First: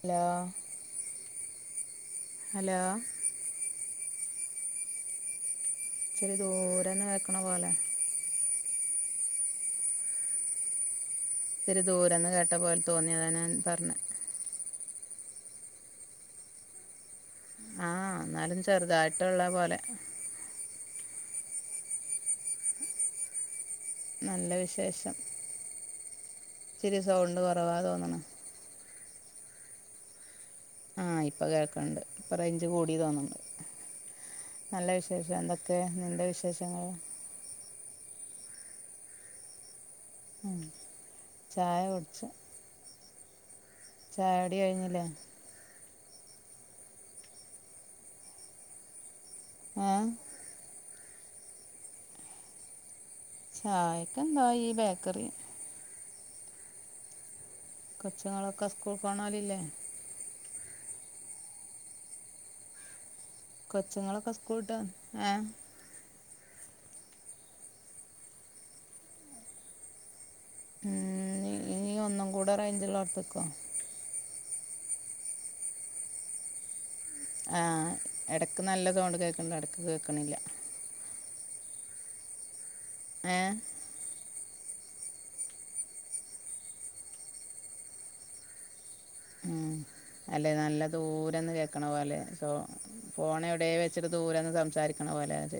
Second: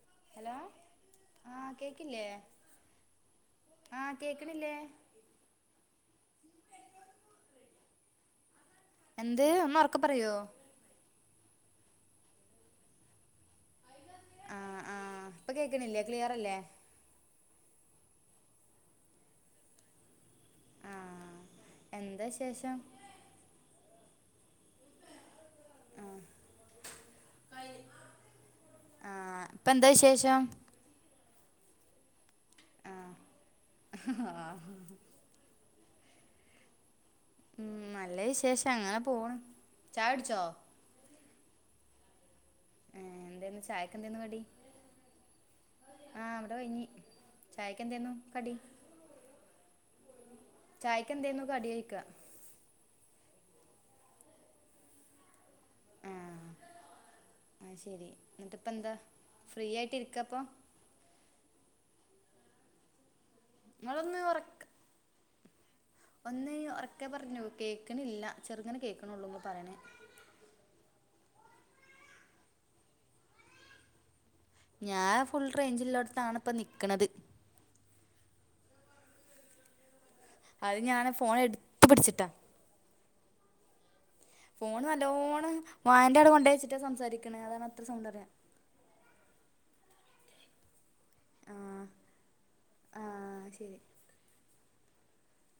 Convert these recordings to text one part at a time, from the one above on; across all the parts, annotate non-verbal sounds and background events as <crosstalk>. Hello ആഹ് കേക്കില്ലേ hello ഉ <inaudible> ആഹ് കേക്കണില്ലേ ഉ <inaudible> ഇച്ചിരി ദൂരന്ന് കേക്കണ് പോലെ. <inaudible> എന്ത് ഒന്ന് ഉറക്കെ പറയോ <inaudible> ഇത്തിരി ദൂരന്ന് കേട്ട പോലെ തോന്നി അതാണ് ഞാൻ പറഞ്ഞ. <inaudible> ആ ആ ഇപ്പൊ കേൾക്കണില്ലേ ക്ലിയർ അല്ലേ ആഹ് എന്നാലും ചെറുതായിട്ടുള്ള പോലെ ആഹ എന്താ വിശേഷം? <inaudible> നല്ല വിശേഷം ചരി സൗണ്ട് കുറവാ തോന്നണ ആഹ ഇപ്പൊ എന്താ വിശേഷം ആ ഇപ്പ കേൾക്കണ്ട്. ഇപ്പ റേഞ്ച് കൂടി തോന്നുന്നുണ്ട്. നല്ല വിശേഷം. പക്ഷെ എന്തൊക്കെ നി്ന്റെ വിശേഷങ്ങൾ. ഉം നല്ല വിശേഷം. അങ്ങനെ പോണ്. ചായുടിച്ചോ? ഉം ചായ കുടിച്ചു എന്തേന്നു ചായക്ക് ചായകുടി കഴിഞ്ഞില്ലേ ആഹ വിടെ കഴിഞ്ഞു ചായക്ക് എന്തായിരുന്നു കടി ആഹ് ചായയ്ക്ക് എന്തയ്ന്നു കടിചോയ്ക്ക. ചായക്കെ എന്താ ഈ ബേക്കറി. ആ അത് ശരി എന്നിട്ട് കൊച്ചുങ്ങളൊക്കെ ഇപ്പ എന്താ സ്കൂൾ പോണോലില്ലേ ഫ്രീ ആയിട്ട് ഇരിക്കപ്പ നിങ്ങളൊന്ന് കൊച്ചുങ്ങളൊക്കെ ഉറക്ക സ്കൂട്ടന്ന് ആഏ ഹ് ഒന്ന് ഒറക്കെ പറഞ്ഞു കേക്കിണില്ല ചെറുങ്ങനെ കേക്കണള്ളൂ ഇങ്ങൾ പറണേ. മ് ഇനി ഒന്നും കൂടെ റേയിഞ്ചള്ളോടത്ക്ക് വാ. ഞാൻ ഫുൾ റേഞ്ചിള്ളോട്ത്താണ് ഇപ്പ നിക്കണത് ആ ഇടക്ക് നല്ല സൗണ്ട് കേൾക്ക്‌ണ്ട് ഇടയ്ക്ക് കേക്കണില്ല അത് ഞാൻ ഫോൺ എടുത്ത് പിടിച്ചിട്ടാ ഏഹ് ഫോണ് നല്ലോണം വായന്റെടെ കൊണ്ടയ്‌ച്ചിട്ടാ സംസാരിക്കണ അതാണ് അത്ര സൗണ്ട് വന്ന് ഉ അല്ലെ നല്ല ദൂരന്ന് കേക്കണ ആ പോല്ലേ സോ ആ ഫോണ ശരി എവിടെയ വെ ഇച്ചിരി ദൂരന്ന് സംസാരിക്കണ പോലെത്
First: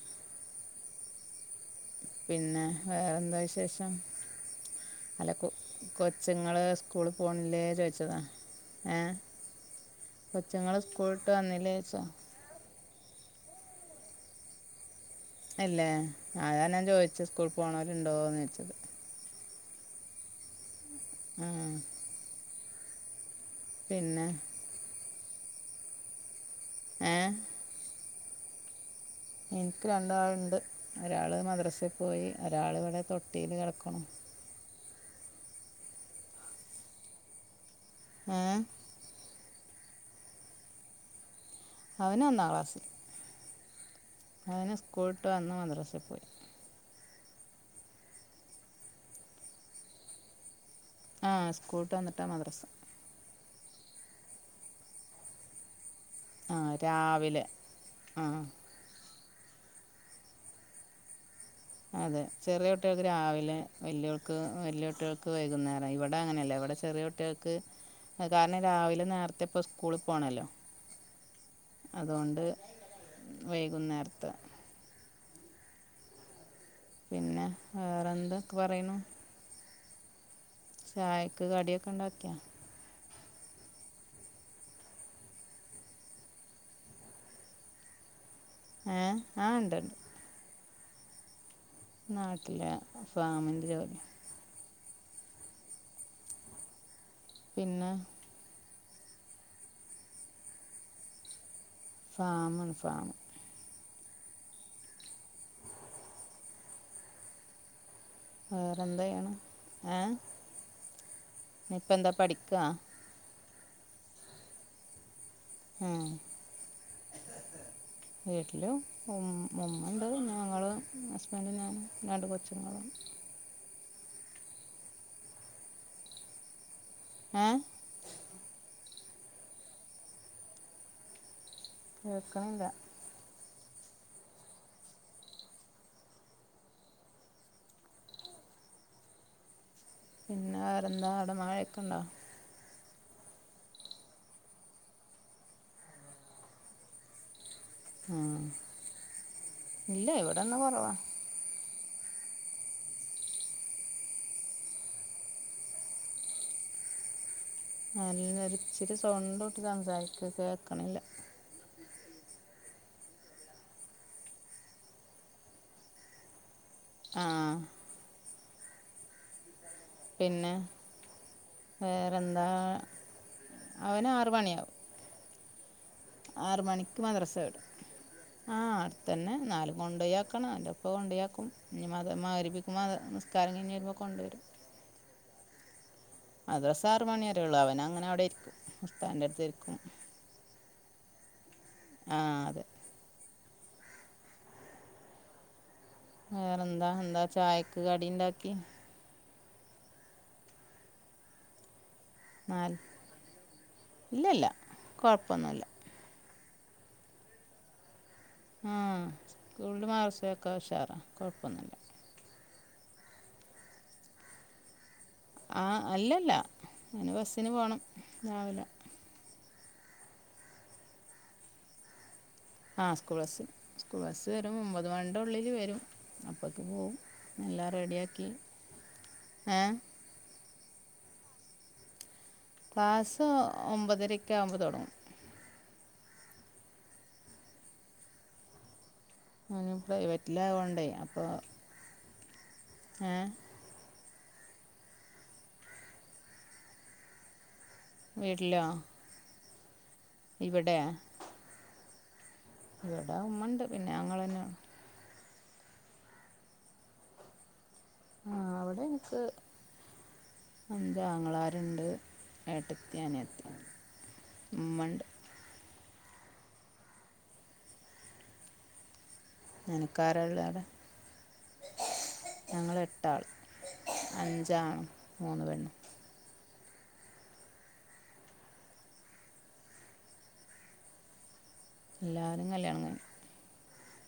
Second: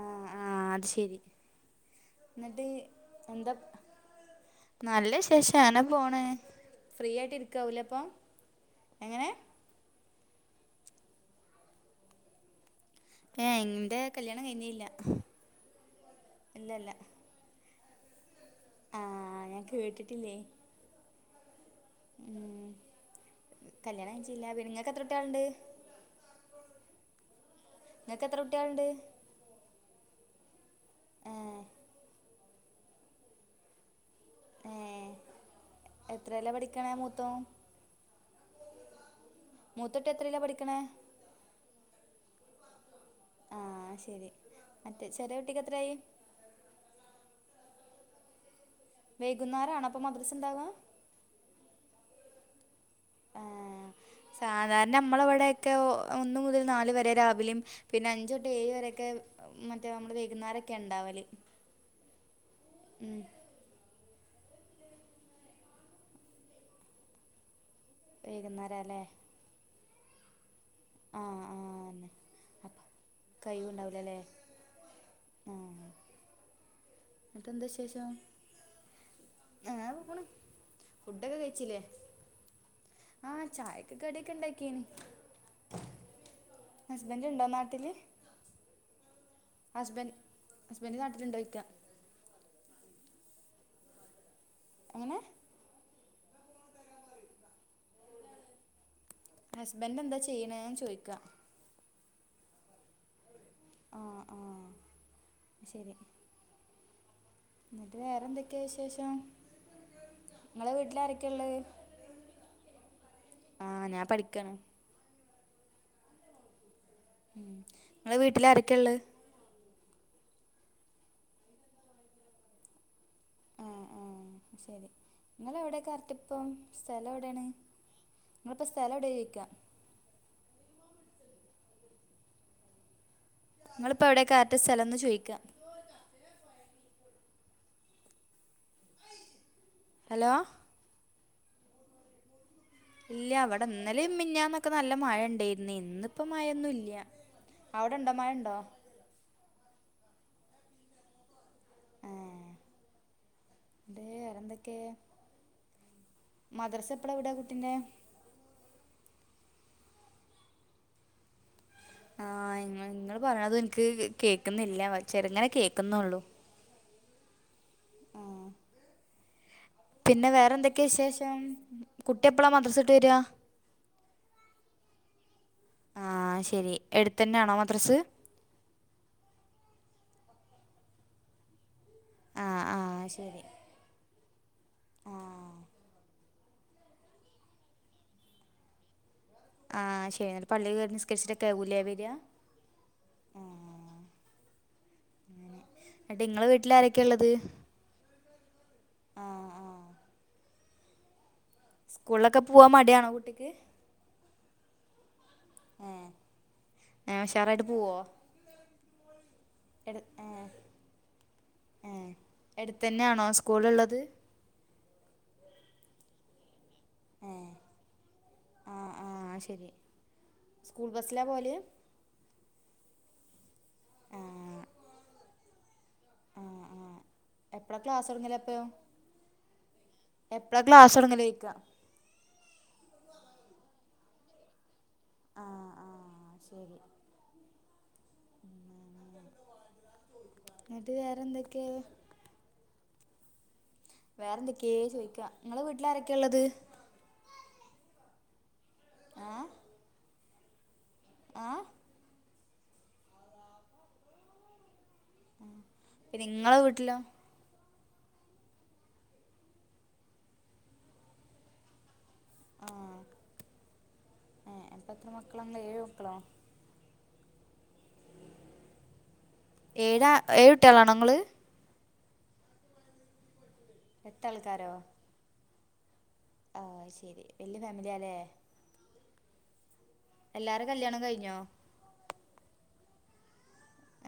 ആഹ ആഹ അത് ശെരി പിന്നെ വേറെ എന്താ വിശേഷം നല്ല അല്ല കൊ വിശേഷം അങ്ങനെ പോണ് കൊച്ചുങ്ങള് ഫ്രീ സ്കൂള് ആയിട്ട് പോണില്ലേ ഇരിക്കാവൂലേ അപ്പം ചോയ്ച്ചതാ ഏഹ എങ്ങനെ കൊച്ചുങ്ങള് സ്കൂളിട്ട് വന്നില്ലേ ചോയ്ച്ചതാ ഏ ഇന്റെ കല്യാണം കഴിഞ്ഞില്ല അല്ലേ അത ഇല്ല ഞാൻ ചോദിച്ചു സ്കൂള് പോണോരു ഉണ്ടോന്ന് ചോദിച്ചത് ആഹ ഞാൻ കേട്ടിട്ടില്ലേ ഉം കല്യാണണം പിന്നെ കഴിച്ചില്ല. പിന്ന ഇങ്ങക്ക് എത്ര കുട്ട്യാള് ഇണ്ട് ഏഹ് ഇങ്ങക്ക് എത്ര കുട്ട്യാളുണ്ട് ഇനിക്ക് രണ്ടാളുണ്ട്. ഒരാള് ഏഹ് മദ്രസൽ പോയി ഒരാൾ ഇവിടെ തൊട്ടിൽ കിടക്ക്ണു ഏ എത്രലേ പഠിക്കെണെ മൂത്തോൻ ഏഹ് മൂത്തട്ടി എത്രേലാ പഠിക്കണേ അവന് ഒന്നാം ക്ലാസ്സിൽ ആഹ ശരി അവന് മറ്റേ സ്കൂളിട്ട് ചെറ്യേ വന്ന് കുട്ടിക്ക് എത്രായി മദ്രസയിൽ പോയി വേകുന്നരാണോ അപ്പ മദ്രസ ണ്ടാവാ ആ സ്കൂള്ട്ട് വന്നിട്ടാണ് മദ്രസ ആ സാധാരണ നമ്മളവിടെ ക്കെ ഒന്നു ആ മുതൽ നാല് വരെ രാവിലെ രാവിലെയും പിന്നെ ആ അഞ്ച് തൊട്ട് ഏഴ് വരൊക്കെ മറ്റേ നമ്മള് വൈകുന്നേരൊക്കെ ഇണ്ടാവല് അതെ ചെറിയ കുട്ട്യള്ക്ക്‌ രാവിലെ വല്ലിയൾക്ക് വല്യേ കുട്ടിൾക്ക് വൈകുന്നേരം ഇവിടെ അങ്ങനല്ല ഇവിടെ ചെറിയ കുട്ടികൾക്ക് അ കാരണം വൈകുന്നേരം രാവിലെ നേരത്തെ ഇപ്പോ സ്കൂളിൽ പോകണല്ലോ ആഹ ആഹ അതോണ്ട് കൈയ്യ്ണ്ടാവൂ ല ലേ പിന്നെ എന്നിട്ട എന്താ വിശേഷം വേറെന്തൊക്കെ പറയണു അങ്ങനെ പോണ് ഫുഡൊക്കെ ചായക്ക് കഴിച്ചില്ലേ കടിയൊക്കെ ഉണ്ടാക്കിയോ ആഹ ചായൊക്കെ കടിയൊക്കെ ഇണ്ടാക്കിന്ന് ഹസ്ബന്റ് ഇണ്ടോ നാട്ടില് ഏഹ് ആ ഇൻ ഹസ്ബൻഡ് ഹസ്ബൻഡ് നാട്ടിലുണ്ടോ ചോയ്ക്കാ നാട്ടിലെ ഫാമിന്റെ ജോലി. എങ്ങനെ പിന്നെ ഹസ്ബൻഡ് എന്താ ചെയ്യണ്ന്ന് ചോയിക്കാ ഫാം ആണ് ഫാം ആഹാ ആഹാ ശരി ഇന്നിട്ട് വേറെ എന്തൊക്കെ വേറെന്താ വിശേഷം ചെയ്യണെ ഇങ്ങളെ വീട്ടില് ആരൊക്കെ ഉള്ളത് ഇപ്പ എന്താ പഠിക്കാ ആഹ് ഞാൻ പഠിക്കാണ് ആ ഉം നിങ്ങളെ വീട്ടിൽ വീട്ടില ആരൊക്കെയാ ഉള്ളത് ഉം ഉമ്മയുണ്ട് ഞങ്ങളും ഹസ്ബൻഡ് ഞാനും രണ്ട് കൊച്ചുങ്ങളും. ആഹ് ആഹ് ശരി ങ്ങൾ എവിടെ കറക്റ്റ് ഇപ്പം സ്ഥലം എവിടെയാണ് ഏ നിങ്ങളപ്പോ സ്ഥലടെ ചോയിക്കാം? കേക്കണില്ല നിങ്ങളിപ്പോ എവിടെ കറക്റ്റ് സ്ഥലംന്ന് ചോദിക്കാം? ഹലോ പിന്നെ വേറെന്താ അവടൊ മഴയൊക്കെ ഉണ്ടോ? ഇല്ല ഇവടെ ഇന്നലേ മിനിഞ്ഞന്നൊക്കെ നല്ല മഴ ഉണ്ടായിന്ന് ഇന്നിപ്പോ മഴന്നും ഇല്ല അവിടെ ഉണ്ടോ മഴ ഉണ്ടോ ഇല്ല ഇവിടിന്ന്‌ കുറവാ. <inaudible> എ വേറെന്തൊക്കെ മദ്രസ എപ്പള വിടാ കുട്ടീന്റെ നല്ല ഒരിച്ചിരി സൗണ്ട് കൂട്ടി സംസാരിക്ക് കേൾക്ക്ണില്ല. ആഹ് നിങ്ങള് നിങ്ങള് പറയണതു എനിക്ക് കേക്ക്ന്നില്ല ചെറുങ്ങനെ കേൾക്കുന്നുള്ളു ആഹ്. ആഹ് പിന്നെ വേറെന്തൊക്കെ വിശേഷം കുട്ടി വേറെന്താ എപ്പളാ മദ്രസ വിട്ട് വര അവന് ആറ് മണിയാവും. ആഹ് ആറ് ശരി മണിക്ക് മദ്രസ എടുത്തന്നെയാണോ വിടും മദ്രസ് ആ അടുത്ത് തന്നെ ന്നാലും കൊണ്ടു പോയിആക്കണം. ഓന്റെ ഉപ്പ കൊണ്ട് പോയിയാകും. ഇനി മത ആഹ് മഗ്‌രിബിന് മത ആഹ് ശരി നിസ്കാരം കഴിഞ്ഞ് വരുമ്പ കൊണ്ടരും ആഹ് മദ്രസ ആറ് മണിവരേ ഉള്ളൂ അവനങ്ങനെ അവിടെ ഇരിക്കും ഉസ്താദിന്റെ അടുത്ത് ഇരിക്കും ആഹ് ശരി ന്നിട്ട് പള്ളി കേറി നിസ്കരിച്ചിട്ട് ഒക്കെയാവൂല്ലേ വര. ആ അതെ <inaudible> വേറെന്താ എന്താ ചായക്ക് കടി ഇണ്ടാക്കി ആഹ് ആഹ് സ്കൂൾലൊക്കെ പോവാൻ മടിയാണോ കുട്ടിക്ക് ഇല്ല ഇല്ല കുഴപ്പമൊന്നുമില്ല. ആ ഉഷാറായിട്ട് പോവോ? ആ സ്കൂൾല് മർസൊക്കെ ഉശാറാ കുഴപ്പൊന്നുല്ല ആഹ് എട്ത്തന്നെണോ സ്കൂളുള്ളത് ആ അല്ലല്ല അവന് ബസ്സിന് ഏഹ് പോണം രാവിലെ ആഹ് ആഹ് ശരി സ്കൂൾ ബസ്സിലാ പോവല് ആ സ്കൂൾ ബസ് സ്കൂൾ ബസ്സ് വരും ആഹ് ഒൻമ്പത് മണിന്റുള്ളില് വരും ആഹ് അപ്പക്ക് പോവും ആഹ് എല്ലാം എപ്പളാ ക്ലാസ് റെഡിയാക്കി. തുടങ്ങല് അപ്പൊ ഏ എപ്പളാ ക്ലാസ് തുടങ്ങല് ചോയ്ക്ക ക്ലാസ്സ്‌ ഒൻമ്പതാരയൊക്കെ ആവുമ്പോ തുടങ്ങും. ആഹ് ആഹ് ശരി നാനും പ്രൈവറ്റില ആണ്ടേയ എന്നിട്ട് അപ്പ വേറെന്തൊക്കെ ആഹ് വേറെ എന്തൊക്കെയേ ചോദിക്കാ നിങ്ങളെ വീട്ടില് ആാരൊക്കെ ഉള്ളത്. വീട്ടിലോ? ആഹ് ഇവിടെ ആഹ് ഇവിടാ ഉമ്മണ്ട്. പിന്നെ ഞങ്ങള് അന്നെ. നിങ്ങളെ വീട്ടിലോ ആ അവിടെ എനിക്ക് അഞ്ചാങ്ങളര് ണ്ട്. ഏട്ടത്തി, ആഹ് അനിയത്തി, ഉമ്മണ്ട്. കളെന്താ എയ് മക്കളോ ഏഴാ ഏഴു കുട്ടികളാണോ നിങ്ങള്? ഞങ്ങള് എട്ടാള് എട്ടാൾക്കാരോ അഞ്ചാണ് മൂന്ന് പെണ്ണും ആഹ് ശരി വലിയ ഫാമിലിയല്ലേ? എല്ലാരും കല്യാണം കഴിഞ്ഞോ? എല്ലാരിം കല്യാണം കഴിഞ്ഞ്.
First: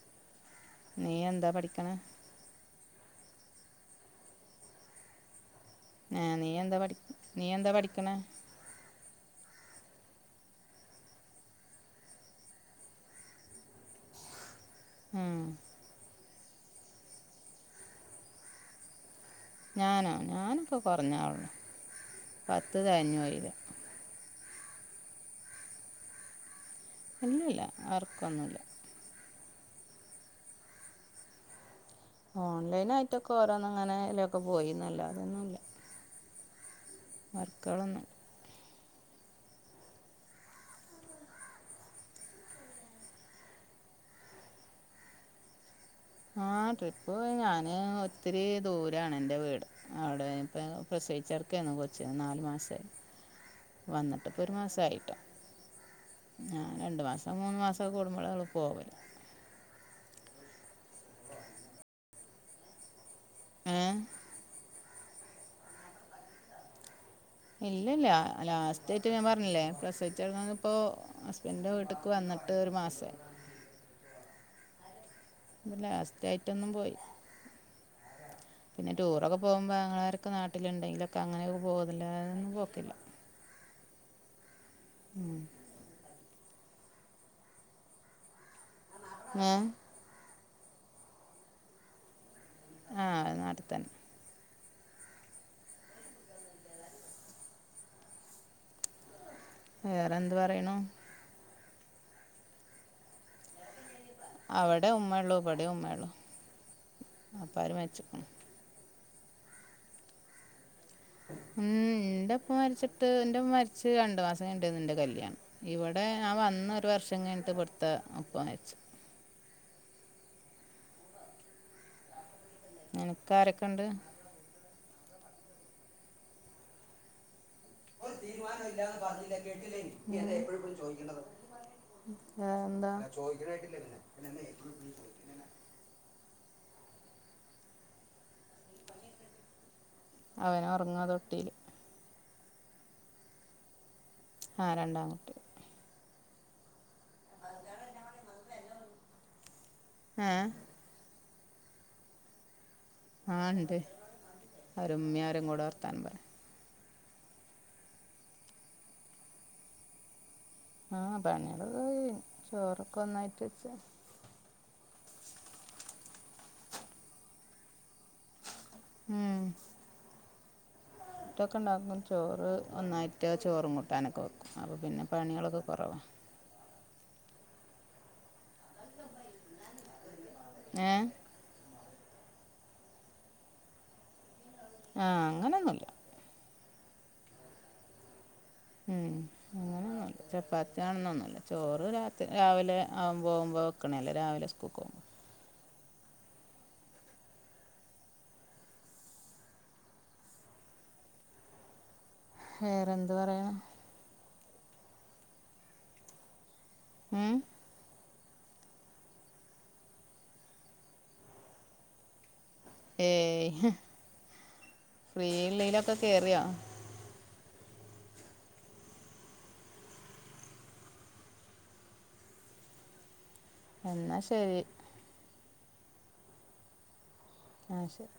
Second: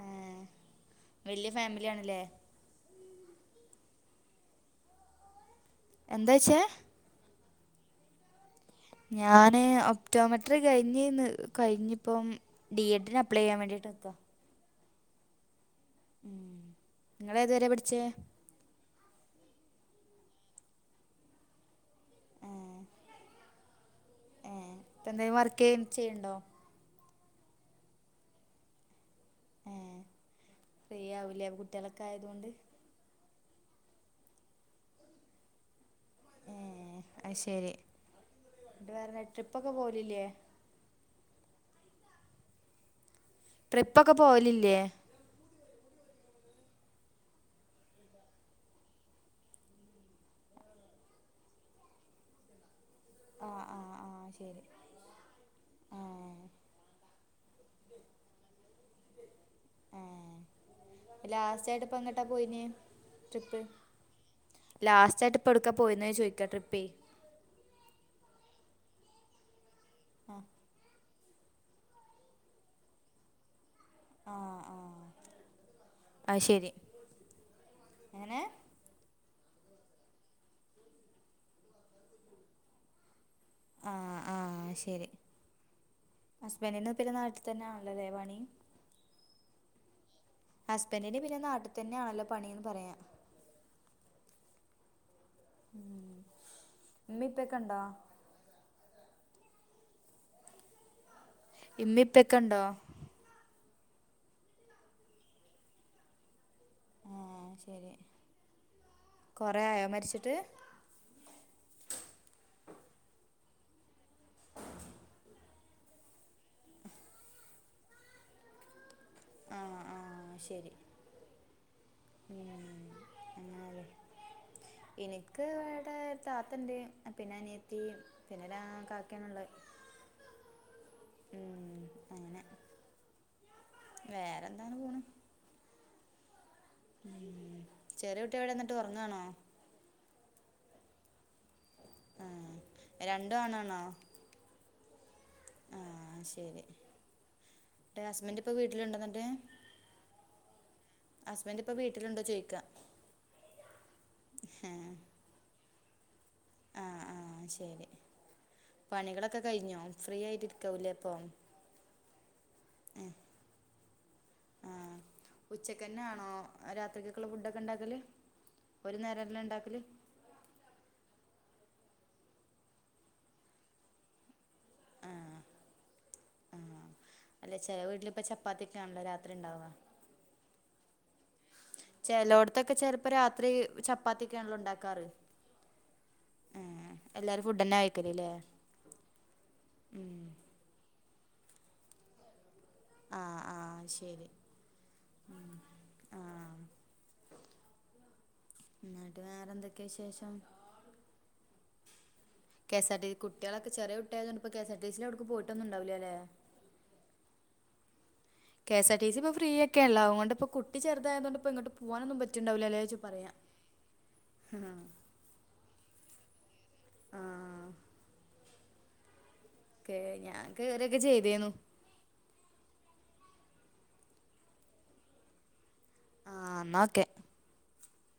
ഏഹ് നീ എന്താ വല്യ പഠിക്കണ്? ഫാമിലിയാണ്ല്ലേ ഏ. നീ എന്താച്ചേ എന്താ പഠി. നീ എന്താ പഠിക്കണെ? ഞാന് ഒപ്റ്റോമെറ്ററി കഴിഞ്ഞിന്ന്. കഴിഞ്ഞിപ്പം. ഡി എഡിന് അപ്ലൈ ചെയ്യാൻ വേണ്ടിട്ട് നിക്കാ. ഉം. ഉം. ങ്ങള് ഏതുവരെ പട്ച്ചേ? ഞാനോ ഞാനിപ്പോ കൊറഞ്ഞാള. പത്ത് കഴിഞ്ഞ് പോയില. ഏ. പ്പന്തേൽ വർക്ക് ചെയ് ചെയ്യ്ണ്ടോ? ഇല്ലല്ല. അർക്കൊന്നുല്ല. ഏ. ഫ്രീ ആവുലേ. അ <unintelligible> ട്ട്യോളക്കായതും ഓൺലൈന് ആയിട്ടൊക്കെ ഓരോന്ന അങ്ങനെ ലൊക്കെ പോയിന്നല്ലാതൊന്നുല്ല. അയ് ശെരി. വർക്കുകളൊന്നും ഇത് വരായി ട്രിപ്പ് ഒക്കെ പോലില്ലേ? ട്രിപ്പ് ഒക്കെ പോകലില്ലേ? ആ. ട്രിപ്പ് ഞാന് ഒത്തിരി ദൂരാണ് എൻ്റെ വീട്. അവിടെ ഇപ്പ പ്രസവിച്ചടക്കാണ്. കൊച്ചിന്‌ ന്നാല് മാസായി. ആഹ് ആഹ് ആഹ് വന്നിട്ട്പ്പൊ ഒരു ശരി മാസയിട്ടോ. ആഹ് ഞാൻ രണ്ട് മാസം മൂന്ന് മാസം ക്കെ കൂടുമ്പൊളൊള്ളു പോവല്. ഏ. ലാസ്റ്റ് ആയിട്ട് ഇപ്പ എങ്ങട്ടാ പോയിന്യേ? ട്രിപ്പ്. ഏ ലാസ്റ്റ് ആയിട്ട് ഇപ്പ എടുക്കാ പോയിന്ന്യേ ചോദിക്കാ ട്രിപ്പേ? ഇല്ലല്ല. ലാസ്റ്റ് ആയിട്ട് ഞാൻ പറഞ്ഞില്ലേ ആഹ് പ്രസവിച്ചടന്നപ്പോ <unintelligible> എൻ്റെ വീട്ട്ക്ക് വന്നിട്ട് ഒരു മാസായി. ആഹ് ആഹ് <unintelligible> ലാസ്റ്റ് അത് ആയിട്ടൊന്നും ശരി പോയി. എങ്ങനെ പിന്നെ ടൂറൊക്കെ പോകുമ്പോ ആങ്ങളാരൊക്കെ നട്ടിലുണ്ടെങ്കിലൊക്കെ അങ്ങനെയൊക്കെ പോക <unintelligible> പോക്കില്ല. ആഹ് ആഹ് ശരി. ഹസ്ബൻഡന് പിന്നെ നാട്ടിൽ തന്നേണല്ലോലേ പണി. <unintelligible> ഹസ്ബന്റിന് പിന്നെ നാട്ടിൽ തന്നാണല്ലോ ലേ പണി ന്ന് പറിയ. ആ നാട്ടി തന്നെ. ഉം. ഇമ്മിം ഇപ്പിം ക്കെ ണ്ടോ? വേറെന്ത് പറയ്ണു. ഇമ്മിം ഇപ്പിം ക്കണ്ടോ? അവിടെ ഉമ്മയള്ളൂ. ഇവിടെം ഉമ്മയുള്ളൂ. ഏ വാപ്പാര് ശരി. മരിച്ചിക്കണു കൊറേ ആയോ മരിച്ചിട്ട്. ഉം. ന്റെ പ്പ മരിച്ചിട്ട് ന്റെ പ്പ മരിച്ച് രണ്ടു മാസം, കയിഞ്ഞിട്ടേന്നു ന്റെ കല്യാണം. ഇവിടെ ഞാൻ വന്നൊരു വർഷം കഴിഞ്ഞിട്ട് ഇവട്ത്ത ഉപ്പ മരിച്ചു. ആ ആ ശരി. ഉം... എനക്ക് ആരൊക്കെ അങ്ങനെല്ലേ ഉണ്ട്? എനിക്ക് വിടെ താത്തണ്ട്. പിന്നെ അനിയ <unintelligible> ഒരു തീരുമാനം ങ്ങള് ഇല്ലാന്ന് പറഞ്ഞില്ലേ കേട്ടില്ലേങ്കി <unintelligible> എപ്പോഴപ്പോഴും ചോദിക്കേണ്ടത്? ഉം അങ്ങനെ ആഹ്. ന്താ? <inaudible> വേറെന്താണ്. പോണ്. ഉം. ചെറിയ കുട്ടി എവിടെ എന്നിട്ട് ഉറങ്ങാണോ? അവന് ഒറങ്ങാ തൊട്ടില്. ഉം. രണ്ടു ആണാണോ? ആ. രണ്ടാങ്കുട്ടിയള്. ആ. ശരി. <unintelligible> ഹസ്ബൻഡ് ഇപ്പൊ വീട്ടിലുണ്ടോന്നട്ട്? ഏ ഹസ്ബന്റ് ഇപ്പൊ വീട്ടിലുണ്ടോ ചോയിക്കാ? ആഹ് ണ്ട് അവരും ഉമ്മ്യഅവരും കൂടെ വർത്താനം പറയാ ആഹ് ആഹ് ശെരി. പണികളൊക്കെ കഴിഞ്ഞോ? ഫ്രീ. ആയിട്ടിരിക്കാവു ആഹ് പണികളൊക്കെ കഴിഞ്ഞ്. ചോറൊക്കെ ഒന്നായിട്ട് വെച്ച് ആഹ് ഉച്ചക്കന്നെ ആണോ രാത്രിക്കൊള്ള ഫുഡൊക്കെണ്ടാക്കല് ഉം ട്ടൊക്കെണ്ടാക്കും ചോറ് ഒന്നായിട്ട് ചോറും കുട്ടാനൊക്കെവെക്കും. അപ്പ പിന്നെ ആഹ് പണികളൊക്കെ കൊറവാ അല്ലെ ചെല വീട്ടിലിപ്പ ചപ്പാത്തിയ ഒക്കെ ആണല്ലോ രാത്രി ഉണ്ടാവ ഏ ചേലോടത്തൊക്കെ ചെലപ്പം രാത്രി ചപ്പാത്തിക്കെയാണല്ലോ ഉണ്ടാക്കാറ് ആ അങ്ങനൊന്നുമില്ല എല്ലാരും ഫുഡ് തന്നെ കയിക്കല് ലേ? ഉം അങ്ങനെന്നുല്ല ചപ്പാത്തിവാണന്നൊന്നുല്ല ചോറ് രാത്രി രാവിലെ അവൻ ആഹ് പോവുമ്പോ ആഹ് വെക്കണല്ലേ ശരി രാവിലെ സ്കൂൾക്ക് ആഹ് എന്നിട്ട് വേറെ എന്തൊക്കെയ വിശേഷം? കെ എസ് ആർ വേറെന്ത് ടിസി പറയണം കുട്ടികളൊക്കെ ചെറിയ കുട്ടിയായോണ്ട്. ഇപ്പ കെസ് ആർ ടി സിൽ എവിടക്കും പോയിട്ടൊന്ന ഉണ്ടാവില്ല അല്ലേ എ കെസ് ആർ ടി സി ഇപ്പ ഫ്രീ ഒക്കെ അല്ലെ അയ്കൊണ്ട് ഇപ്പ കുട്ടി ചെറുതുകൊണ്ട് ഇപ്പ എങ്ങട്ടും പോവാനും പറ്റുണ്ടാവില്ല അല്ലെ ഏയ് ഫ്രീള്ളയിലൊക്കെ കേറിയോ ആഹ് കോ ഞാൻ കേറിയൊക്കെ ചെയ്തേന്നു എന്നാ ശെരി. ആഹ് ന്നാ ഓക്കെ. ആ ശെരി